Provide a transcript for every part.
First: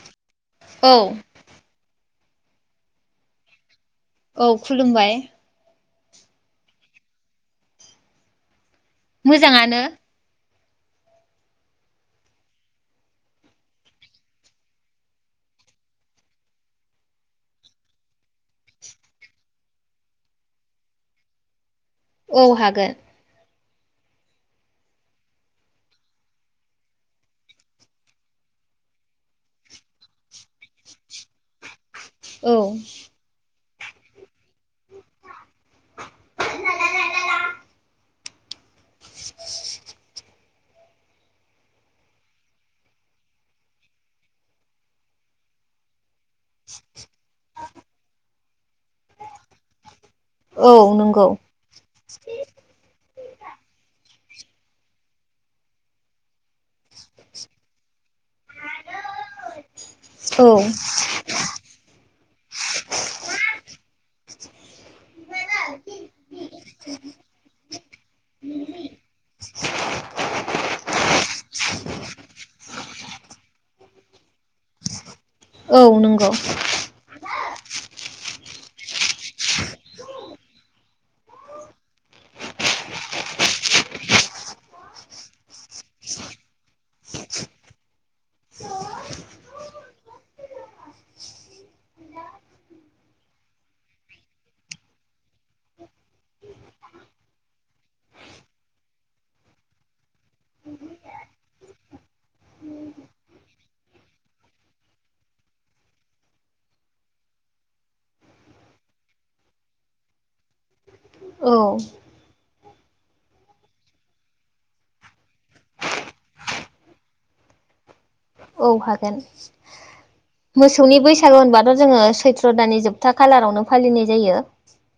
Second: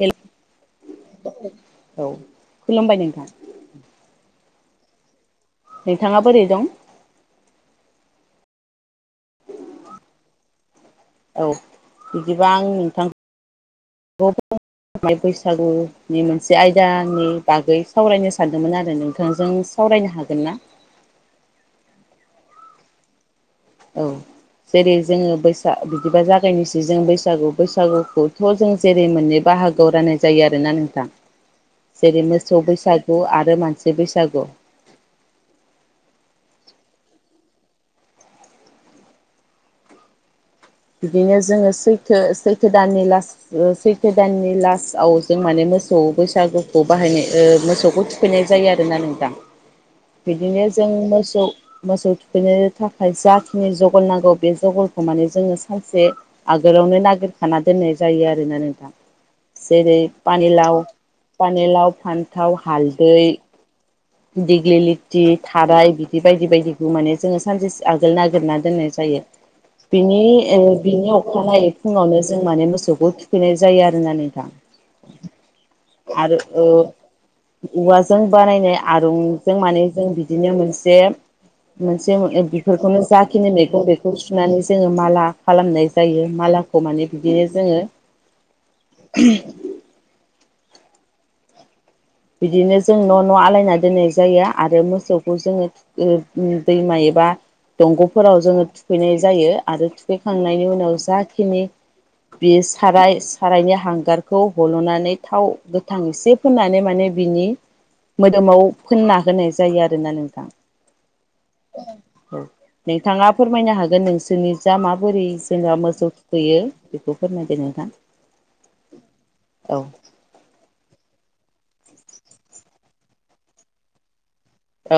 हेल औ औ खुलुमबाय नोंथां औ खुलुमबाय नोंथाङा बोरै दं? मोजाङानो औ बिदिबा आं नोंथां बैसागुनि मोनसे आयदानि बागै सावरायनो सानदोंमोन आरो नोंथांजों सावरायनो हागोन ना? औ हागोन औ जेरै जोङो बैसाग बिदिबा जागायनोसै जों बैसागु बैसागुखौथ' जों जेरै मोननै बाहागोआव राननाय जायो आरो ना नोंथां जेरै औ मोसौ बैसागु आरो मानसि सि बैसागु [inaudible] बिदिनो जोङो सैथो सैथो दाननि लास ओ सैथो दाननि लास्आव जों माने मोसौ बैसागुखौ बाहायनाय मोसौखौ थुखैनाय जायो आरो। नोंदां बिदिनो औ जों नंगौ मोसौ मोसौ थुखैनायनि थाखाय जाथिनि जगार नांगौ। बे जगरखौ माने जोङो। सानसे आगो गोलावनो नागिरखाना दोननाय जायो आरोना नों दा जेरैाव औ पानिलाव पानिलाव फानथाव गोथाव हालदै दिग्लिलिथि थाराय बिदि बायदि बायदिखौ माने जोङो सानसे आगोल नागिरना दोननाय जायो बिनि ओ बिनि अखानायै फुङावनो जों माने मोसौखौ थुखैनाय जायो आरोना नोंथां औ नंगौ। आरो ओ औवाजों बानायनाय आरंजों माने जों बिदिनो मोनसे मोनसे बेफोरखौनो जाखिनि मैगं बेखौ सुनानै जोङो माला खालामनाय जायो मालाखौ माने बिदिनो जोङो। बिदिनो जों न' न' आलायना दोननाय जायो आरो मोसौखौ जोङो ओ दैमा एबा दंग'फोराव जोङो थुखैनाय जायो आरो थुखैखांनायनि उनाव जाखिनि बे साराय सारायनि हांगारखौ हल'नानै थाव गोथां एसे फोननानै माने बिनि मोदोमाव फोनना होनाय जायो आरोना नोंथां। औ औ औ। नोंथाङा फोरमायनो हागोन नोंसोरनि जा माबोरै जोंहा मोसौ थुखैयो बेखौ फोरमायदो नोंथां। औ हागोन औ मोसौनि बैसागु होनबा। थ' जोङो सैथ्र' दानि जोबथा खालारावनो फालिनाय जायो। औ।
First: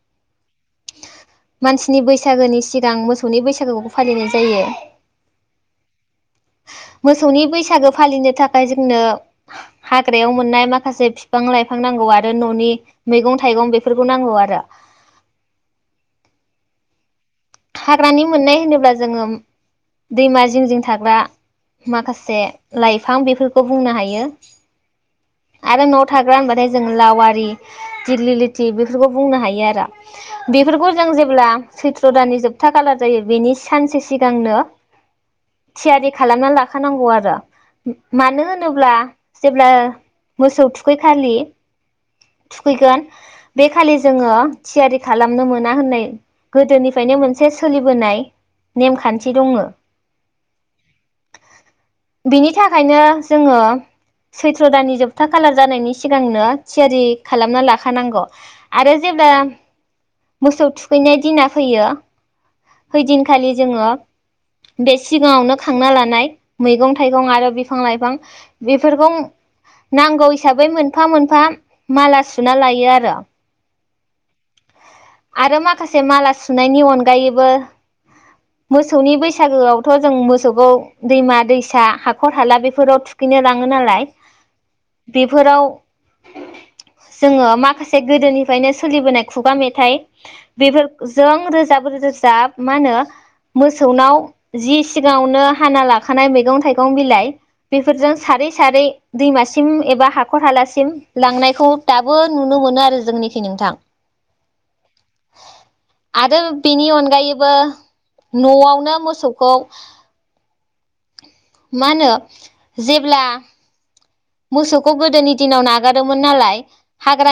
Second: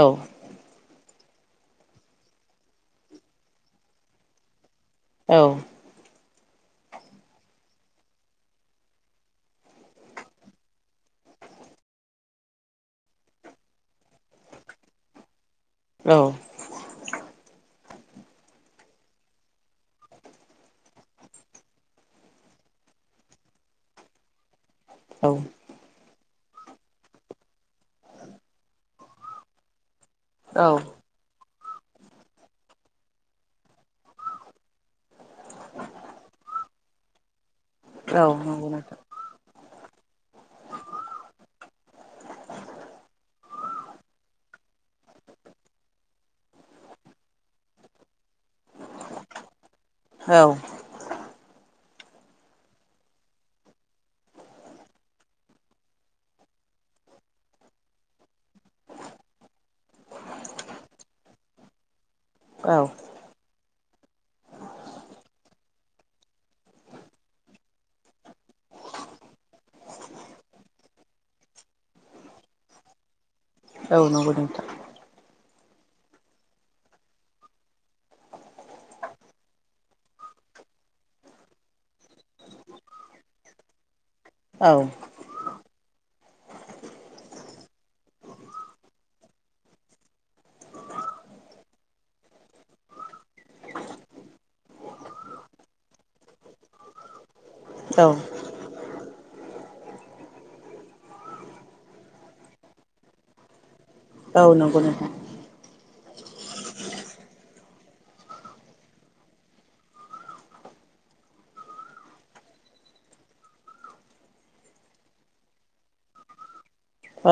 मानसिनि बैसागोनि सिगां मोसौनि बैसागोखौबो फालिनाय जायो। औ। मोसौनि बैसागो फालिनो थाखाय जोंनो हाग्रायाव मोननाय माखासे बिफां लाइफां नांगौ आरो न'नि मैगं थाइगं बेफोरखौ नांगौ आरो। औ हाग्रानि मोननाय होनोब्ला जोङो दैमा जिं जिं थाग्रा माखासे लाइफां बेफोरखौ बुंनो हायो। औ आरो न थाग्रा होनबाथाय जोङो लावारि दिग्लि लिथि बेफोरखौ बुंनो हायो आरो। औ बेफोरखौ जों जेब्ला सै थो दानि जोबथा खालार जायो बेनि सानसे सिगांनो थियारि खालामना लाखानांगौ आरो। औ मानो नंगौ होनोब्ला नोंथां जेब्ला मोसौ थुखैखालि थुखैगोन बे खालि जोङो थियारि खालामनो मोना होननाय गोदोनि बेफ्रायनो मोनसे सोलिबोनाय नेमखान्थि दङ। औ बिनि थाखायनो जोङो सैथ्र' दाननि जोबथा खालार जानायनि सिगांनो थियारि खालामना लाखानांगौ आरो जेब्ला मोसौ थुखैनाय दिना फैयो। औ हैइदिनखालि जोङो। बे सिगाङावनो खांना लानाय मैगं थाइगं आरो बिफां लाइफां बेफोरखौ नांगौ हिसाबै मोनफा मोनफा माला सुना लायो आरो औ नंगौ नोंथां। आरो माखासे माला सुनायनि अनगायैबो मोसौनि बैसागोआवथ' जों मोसौखौ दैमा दैसा हाखर हाला बेफोराव थुखैनो लाङो नालाय। औ बेफोराव जोङो माखासे गोदोनिफ्रायनो सोलिबोनाय खुगा मेथाइ बेफोरखौ जों रोजाब रोजाब मा होनो मोसौनाव जि सिगाङावनो हाना लाखानाय मैगं थाइगं बिलाइ औ बेफोरजों सारै सारै दैमासिम एबा हाखर हालासिम लांनायखौ दाबो नुनो मोनो आरो जोंनिखै नोंथां औ नंगौ नोंथां आरो बिनि अनगायैबो न'आवनो मोसौखौ मा होनो जेब्ला मोसौखौ गोदोनि दिनाव नागारोमोन नालाय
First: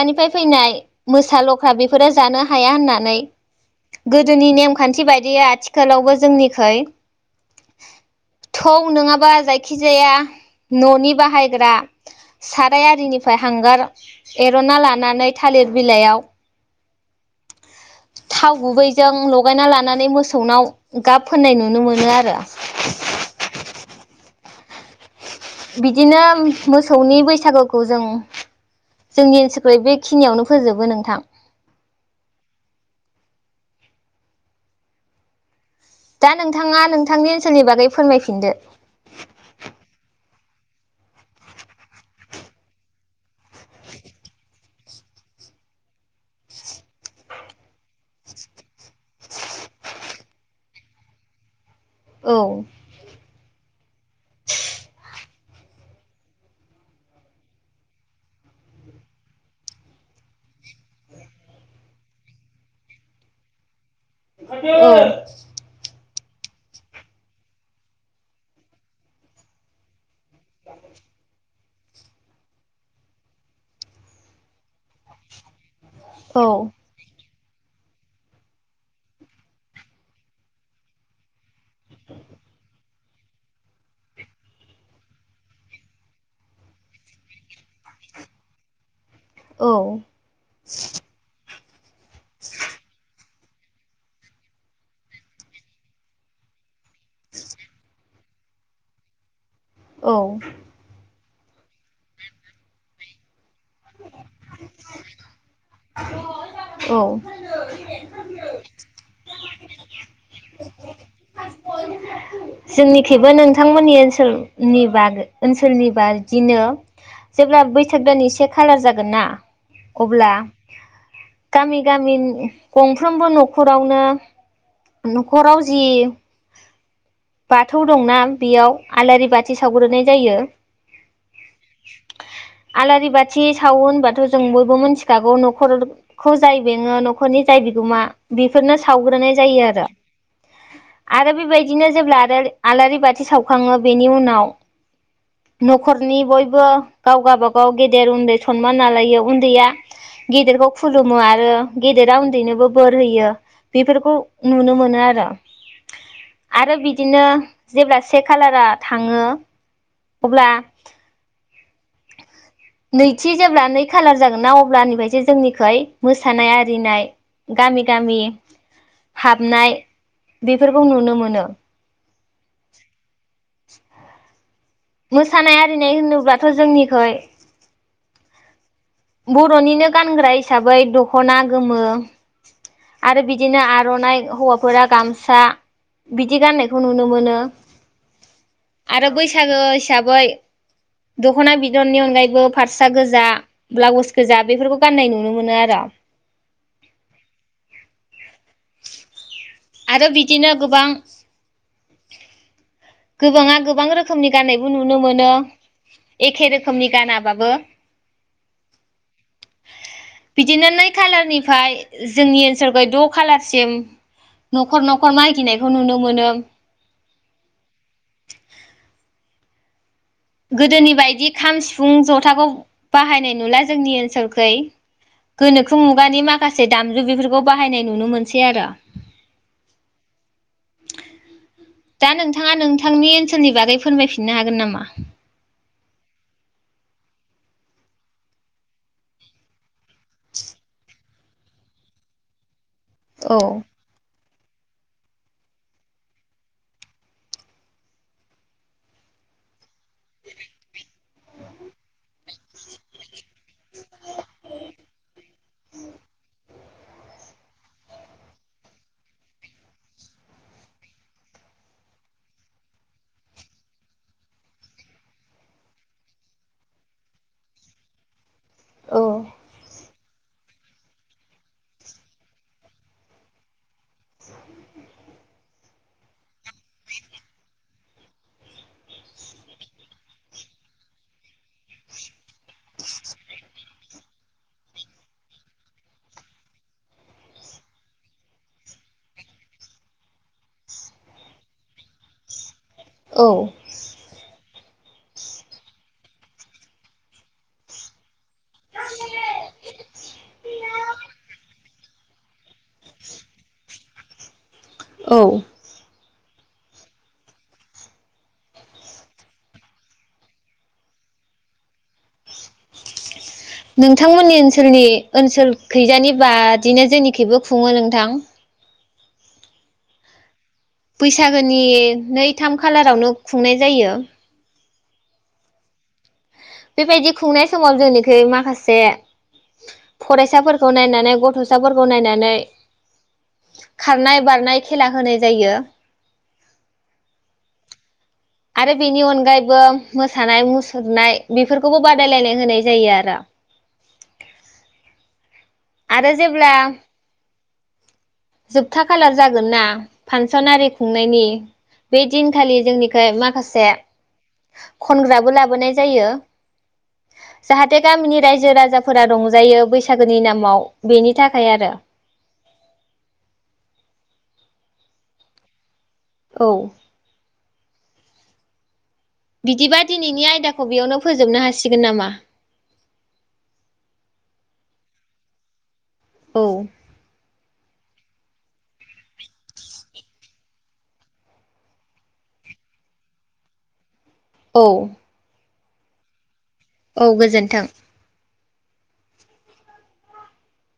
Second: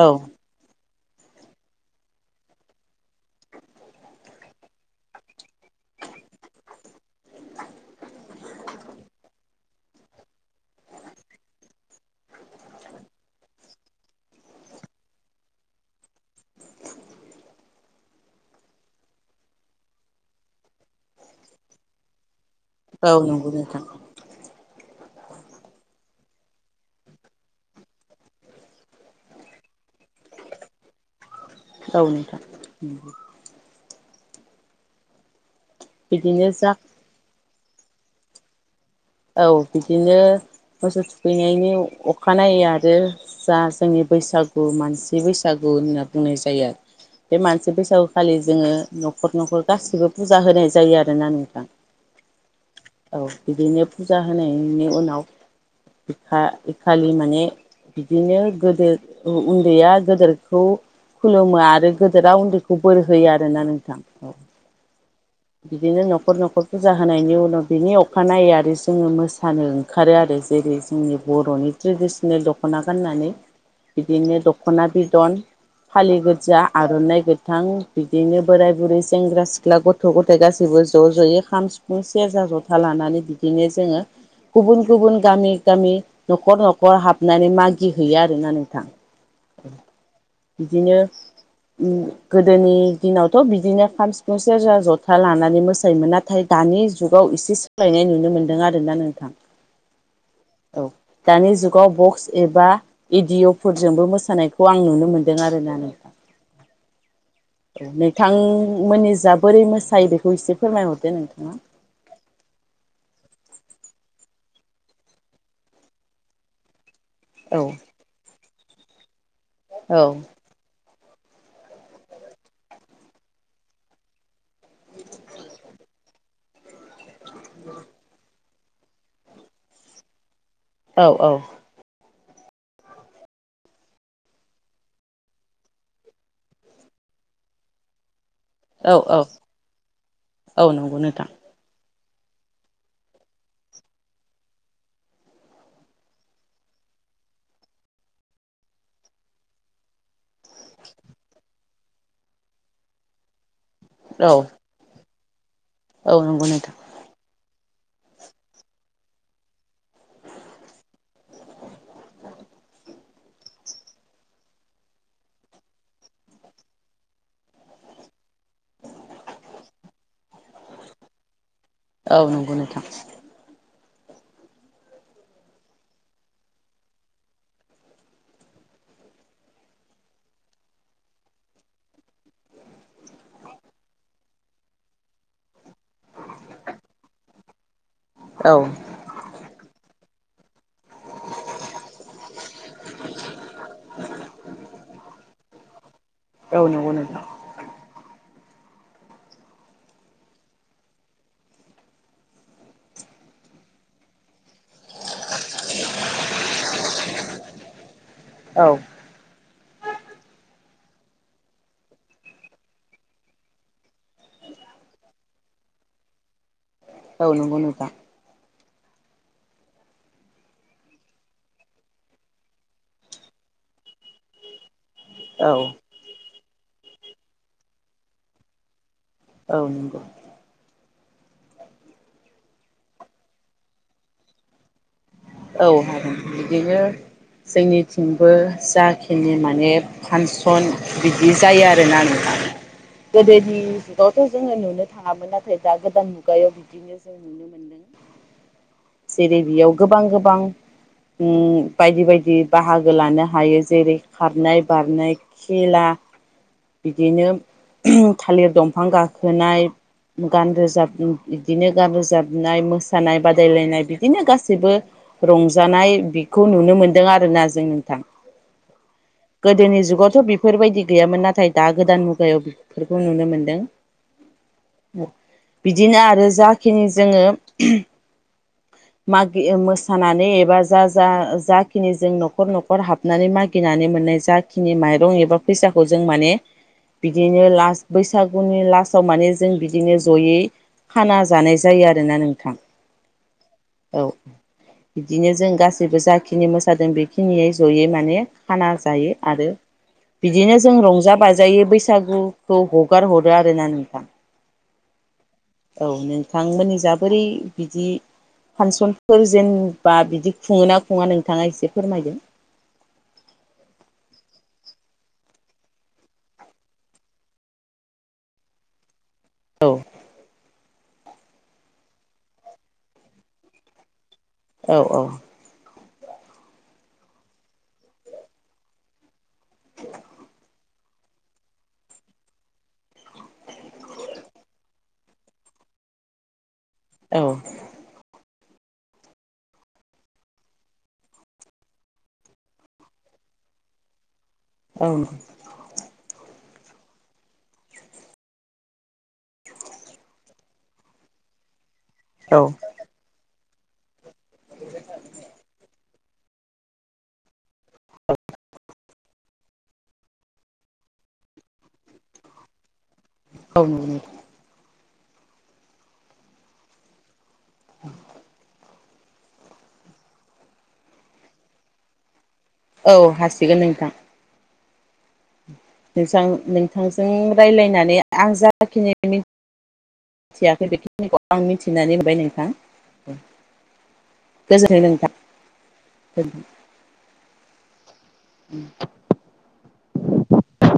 औ फैनाय मोसा लख्रा बेफोरो जानो हाया होननानै गोदोनि नेमखान्थि बायदियै आथिखालावबो जोंनिखै थौ नङाबा जायखिजाया ननि बाहायग्रा साराय आरिनिफ्राय हांगार एर'नना लानानै थालिर बिलाइयाव थाव गुबैजों लगायना लानानै मोसौनाव गाब फोननाय नुनो मोनो आरो औ नंगौ नोंथां बिदिनो मोसौनि बैसागुखौ जों जोंनि ओनसोलखै बेखिनियावनो फोजोबो नोंथां औ नोंथां दा बिदिनो जा नोंथाङा नोंथांनि ओनसोलनि बागै फोरमायफिनदो औ बिदिनो मोसौ थुखैनायनि अखानायै आरो जा जोंनि बैसागु मानसि बैसागु होनना बुंनाय जायो आरो बे मानसि बैसागुखालि जोङो नख नखर नखर गासिबो पुजा होनाय जायो आरो ना नोंथां औ औ बिदिनो फुजा होनायनि उनाव खा एखालि माने बिदिनो गोदो उनदैया गोदोरखौ खुलुमो आरो गोदोरा उनदैखौ बोर होयो आरोना नोंथां औ [unintelligible] बिदिनो नखर नखर फुजा होनायनि उनाव बिनि अखानायै आरो जोङो मोसानो ओंखारो आरो जेरै जोंनि बर'नि ट्रेडिसनेल दख'ना गाननानै बिदिनो दख'ना बिदन फालि औ गोजा आर'नाइ गो थां बिदिनो बोराय बुरै सेंग्रा सिख्ला गथ' गथ' गथाय गासैबो ज' जयै खाम सिफुं सेरजा जथा लानानै बिदिनो जोङो गुबुन गुबुन गामि गामि नखर नखर हाबनानै मागिहैैयो आरोना नोंथां औ बिदिनो ओ गोदोनि दिनाव बो बिदिनो खाम सिफुं सेरजा जथा था लानानै मोसायोमोन नाथाय दानि जुगाव एसे सोलायनाय नुनो मोनदों आरोना नोंथां औ औ दानि जुगाव बक्स एबा एडिय फोरजोंबो मोसानायखौ आं नुनो मोनदों आरोना नोंथां औ नोंथांमोननिजा बोरै मो सायो बेखौ एसे फोरमायहरदो नोंथाङा जोंनिखैबो नोंथांमोननि ओनसोलनि बाग ओनसोलनि बादिनो औ जेब्ला बैसाग दाननि से खालार जागोन ना औ अब्ला गामि गामि गंफ्रोमबो न'खरावनो न'खराव जि बाथौ दंना बेयाव आलारि बाथि सावग्रोनाय जायो औ औ आलारि बाथ थि सावो होनबाथ' जों बयबो मोनथिखागौ न'खरखौ जाय बेङो न'खरनि जाय बिगोमा बेफोरनो औ औ सावग्रोनाय जायो आरो औ नंगौ नोंथां आरो बेबायदिनो जेब्ला आरोर आलारि बाथि सावखाङो बेनि उनाव न'खरनि बयबो गाव गाबागाव गेदे देर उन्दै सनमान नालायो उन्दैया गेदेरखौ खुलुमो आरो गेदेरा उन्दैनोबो बोर होयो बेफोरखौ औ नुनो मोनो आरो औ नंगौ आरो नोंथां बिदिनो जेब्ला से खालारा थाङो अब्ला नैथि जेब्ला नै खालार जागोन ना अब्लानिफ्रायसो जोंनिखोय मोसानाय आरिनाय गामि गामि हाबनाय बेफोरखौ नुनो मोनो औ नंगौ नोंथां मोसानाय आरिनाय होनोब्लाथ' जोंनिखै बर'निनो गानग्रा हिसाबै दख'ना गोमो आरो बिदिनो आर'नाइ हौवाफोरा गामसा बिदि गाननायखौ नुनो मोनो औ आरो बैसागो हिसाब बै दख'ना बिदननि अनगायैबो फारसा गोजा ब्लाउस गोजा बेफोरखौ गान्नाय नुनो मोनो आरो औ नंगौ नोंथां आरो बिदिनो गोबां गोबाङा गोबां रोखोमनि गाननायबो नुनो मोनो एखे रोखोमनि गानाबाबो औ बिदिनो नै खालारनिफाय जोंनि ओनसोलखै द' खालारसिम न'खर न'खर मागिनायखौ नुनो मोनो औ नंगौ नोंथां [inaudible] गोदोनि बायदि खाम, सिफुं, जथाखौ बाहायनाय नुला जोंनि ओनसोलखै औ गोनोखो मुगानि माखासे दामजु बेफोरखौ बाहायनाय नुनो मोनसै आरो औ नंगौ दा नोंथाङा नोंथांनि ओनसोलनि बागै फोरमायफिननो हागोन नामा औ हागोन बिदिनो जोंनिथिंबो जाखिनि माने फानसन बिदि जायो आरोना नोंथां औ गोदोनि जुगाव थो जोङो नुनो थाङामोन नाथाय दा गोदान मुगायाव बिदिनो जों नुनो मोनदों जेरै बेयाव गोबां गो उम बायदि बायदि बाहागो लानो हायो जेरै खारनाय बारनाय खेला बिदिनो थालिर दंफां गाखोनाय गान रोजाब उम बिदिनो गान रोजाबनाय मोसानाय बादायलायनाय बिदिनो गासैबो रंजानाय बेखौ नुनो मोन्दों आरोना जों नोंथां औ गोदोनि जुगाव थ' बेफोरबायदि गैयामोन नाथाय दा गोदान मुगायाव बेफोरखौ नुनो मोनदों बिदिनो आरो जा खिनि जोङो मागि मोस सानानै एबा जा जा जाखिनि जों न'खर न'खर हाबनानै मागिनानै मोननाय जाखिनि माइरं एबा फैसाखौ जों माने बिदिनो लास बैसागुनि लास्टाव माने जों बिदिनो जयै खाना जानाय जायो आरोना नोंथां। औ औ बिदिनो जों गासैबो जाखिनि मोसादों बेखिनियै जयै माने खाना जायो आरो बिदिनो जों रंजा बाजायै बैसागुखौ हगार हरो आरोना नोंथां। औ औ बिथांमोननि जाबोरै बिदि फांसनफोर जेनबा बिदि खुङोना खुङा नोंथाङा एसे फोरमायदों। नोंथांमोननि ओनसोलनि ओनसोलखैजानि बादिनो जोंनिखिबो खुङो नोंथां। औ बैसागोनि नै थाम खालारावनो खुंनाय जायो। औ औ बेबायदि खुंनाय समाव जोंनिखि माखासे'ओ फरायसाफोर खौ नायनानै गथ'साफोरखौ नायनानै खारनाय बारनाय खेला होनाय जायो। औ आरो बेनि अनगायैबो मोसानाय मुसुरनाय बेफोरखौबो बादायलायनाय होनाय जायो आरो। औ आरो जेब्ला जोबथा खालार जागोन ना। सनारि खुंनायनि बे औ दिनखालि जोंनिखाय माखासे से खनग्राबो लाबोनाय जायो। जाहाथे गामिनि रायजो राजाफोरा रंजायो बैसागोनि नामाव। बेनि थाखाय आरो। औ औ [inaudible] बिदिबा दिनैनि आयदाखौ बेयावनो फोजोबनो हासिगोन नाम औ हासिगोन नोंथां। नोंथां औ नोंथांजों रायज्लायनानै आं जाखिनि मिथियाखै बेखिनिखौ आं मिथिनानै मोनबाय नोंथां। औ गोजोनथों नोंथां। [inaudible] औ गोजोन्थों। [inaudible]